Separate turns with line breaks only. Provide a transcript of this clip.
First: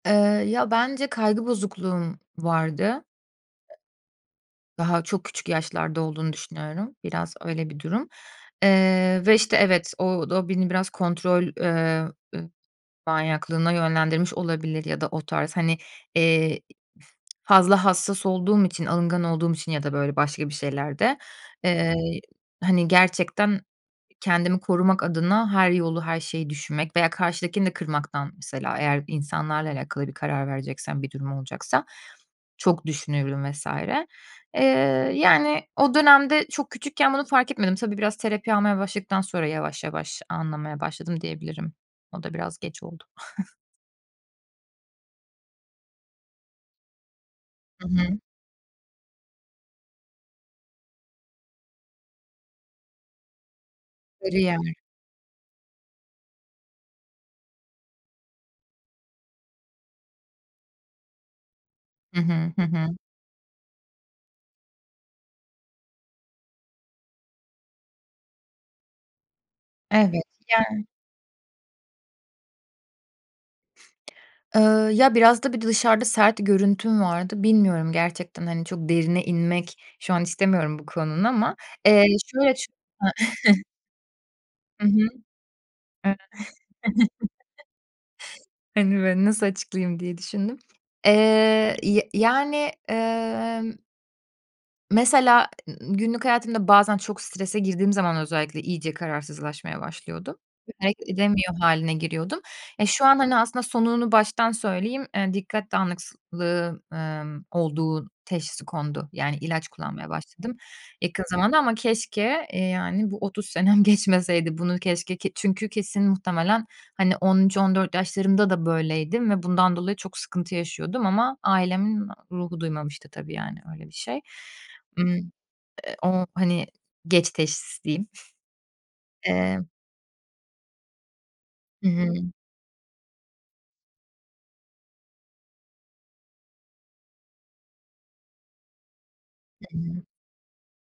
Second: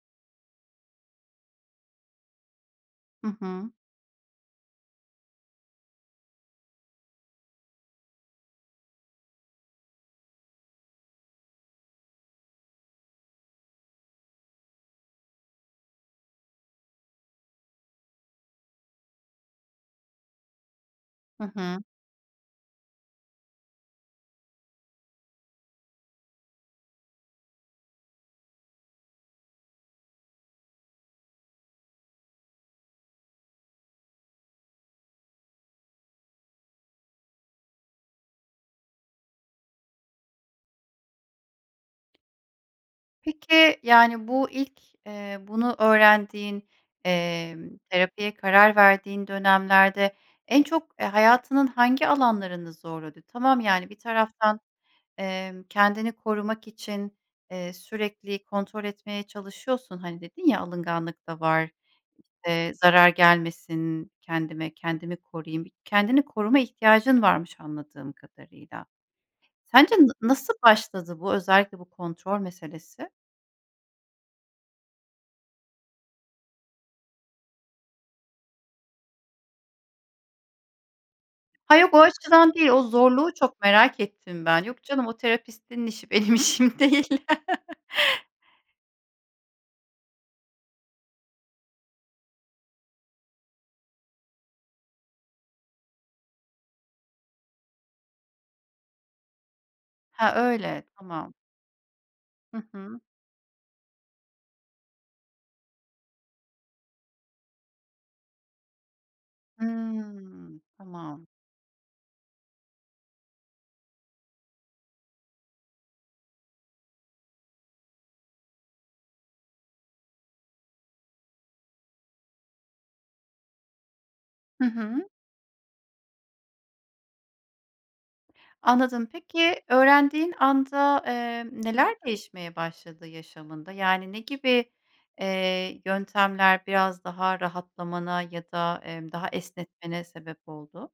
Eee, ya, bence kaygı bozukluğum vardı.
Hı hı.
I Daha çok küçük yaşlarda olduğunu düşünüyorum. Biraz öyle bir durum, eee, ve, işte, evet, o d o beni biraz kontrol, eee, eee, manyaklığına yönlendirmiş olabilir ya da o tarz hani, eee, i fazla hassas olduğum için, alıngan olduğum için ya da böyle başka bir şeylerde,
Hı hı.
eee, hani gerçekten kendimi korumak adına her yolu her şeyi düşünmek veya karşıdakini de kırmaktan mesela eğer insanlarla alakalı bir karar vereceksem bir durum olacaksa çok düşünüyorum vs. Eee, yani o dönemde çok küçükken bunu fark etmedim. Tabii, biraz terapi almaya başladıktan sonra yavaş yavaş anlamaya başladım diyebilirim. O da biraz geç oldu.
Peki, yani, bu ilk, eee, bunu öğrendiğin, emm,
Hı hı.
terapiye karar verdiğin dönemlerde en çok, eee, hayatının hangi alanlarını zorladı? Tamam, yani bir taraftan,
Kariyer.
emm, kendini korumak için, iii, sürekli kontrol etmeye çalışıyorsun. Hani dedin ya alınganlık da var,
Hı hı. Hı
eee,
hı.
zarar gelmesin kendime, kendimi koruyayım, bir kendini koruma ihtiyacın varmış anladığım kadarıyla. Sence na
Evet,
nasıl
yani
başladı bu özellikle bu kontrol meselesi?
Iıı, ya, biraz, tabii, dışarıda sert görüntüm vardı. Bilmiyorum gerçekten, hani, çok derine inmek şu an istemiyorum bu konunun ama,
Ha, yok o
eee,
açıdan
şöyle
değil
şu
o
ha
zorluğu çok merak ettim ben. Yok
Hı hı.
canım o
[unintelligible]
terapistinin işi benim işim değil.
Hani böyle nasıl açıklayayım diye düşündüm. Eee, y yani, emm Mesela ı ııı, günlük hayatımda bazen çok girdiğim zaman özellikle iyice kararsızlaşmaya
Ha,
başlıyordum. [unintelligible]
öyle,
Hareket
tamam.
edemiyor hâline giriyordum.
Hı
E,
hı.
şu an, hani, aslında sonunu baştan söyleyeyim, eee, dikkat dağınıklığı, emm, olduğu teşhisi kondu. Yani ilaç kullanmaya başladım
Hımm.
yakın
Tamam.
zamanda ama keşke, eee, yani bu 30 senem geçmeseydi bunu keşke ki çünkü kesin muhtemelen hani 13-14 yaşlarımda da böyleydim ve bundan dolayı çok sıkıntı yaşıyordum ama ailemin ruhu duymamıştı tabii. Yani öyle bir şey.
Hı hı.
Imm, eee, o hani geç teşhis diyeyim.
Anladım,
Eee
peki öğrendiğin anda, eee,
Hı
neler
hı.
değişmeye başladı yaşamında? Yani ne gibi, eee, yöntemler biraz daha rahatlamana ya da, emm, daha
Hı
esnetmene
hı.
sebep oldu?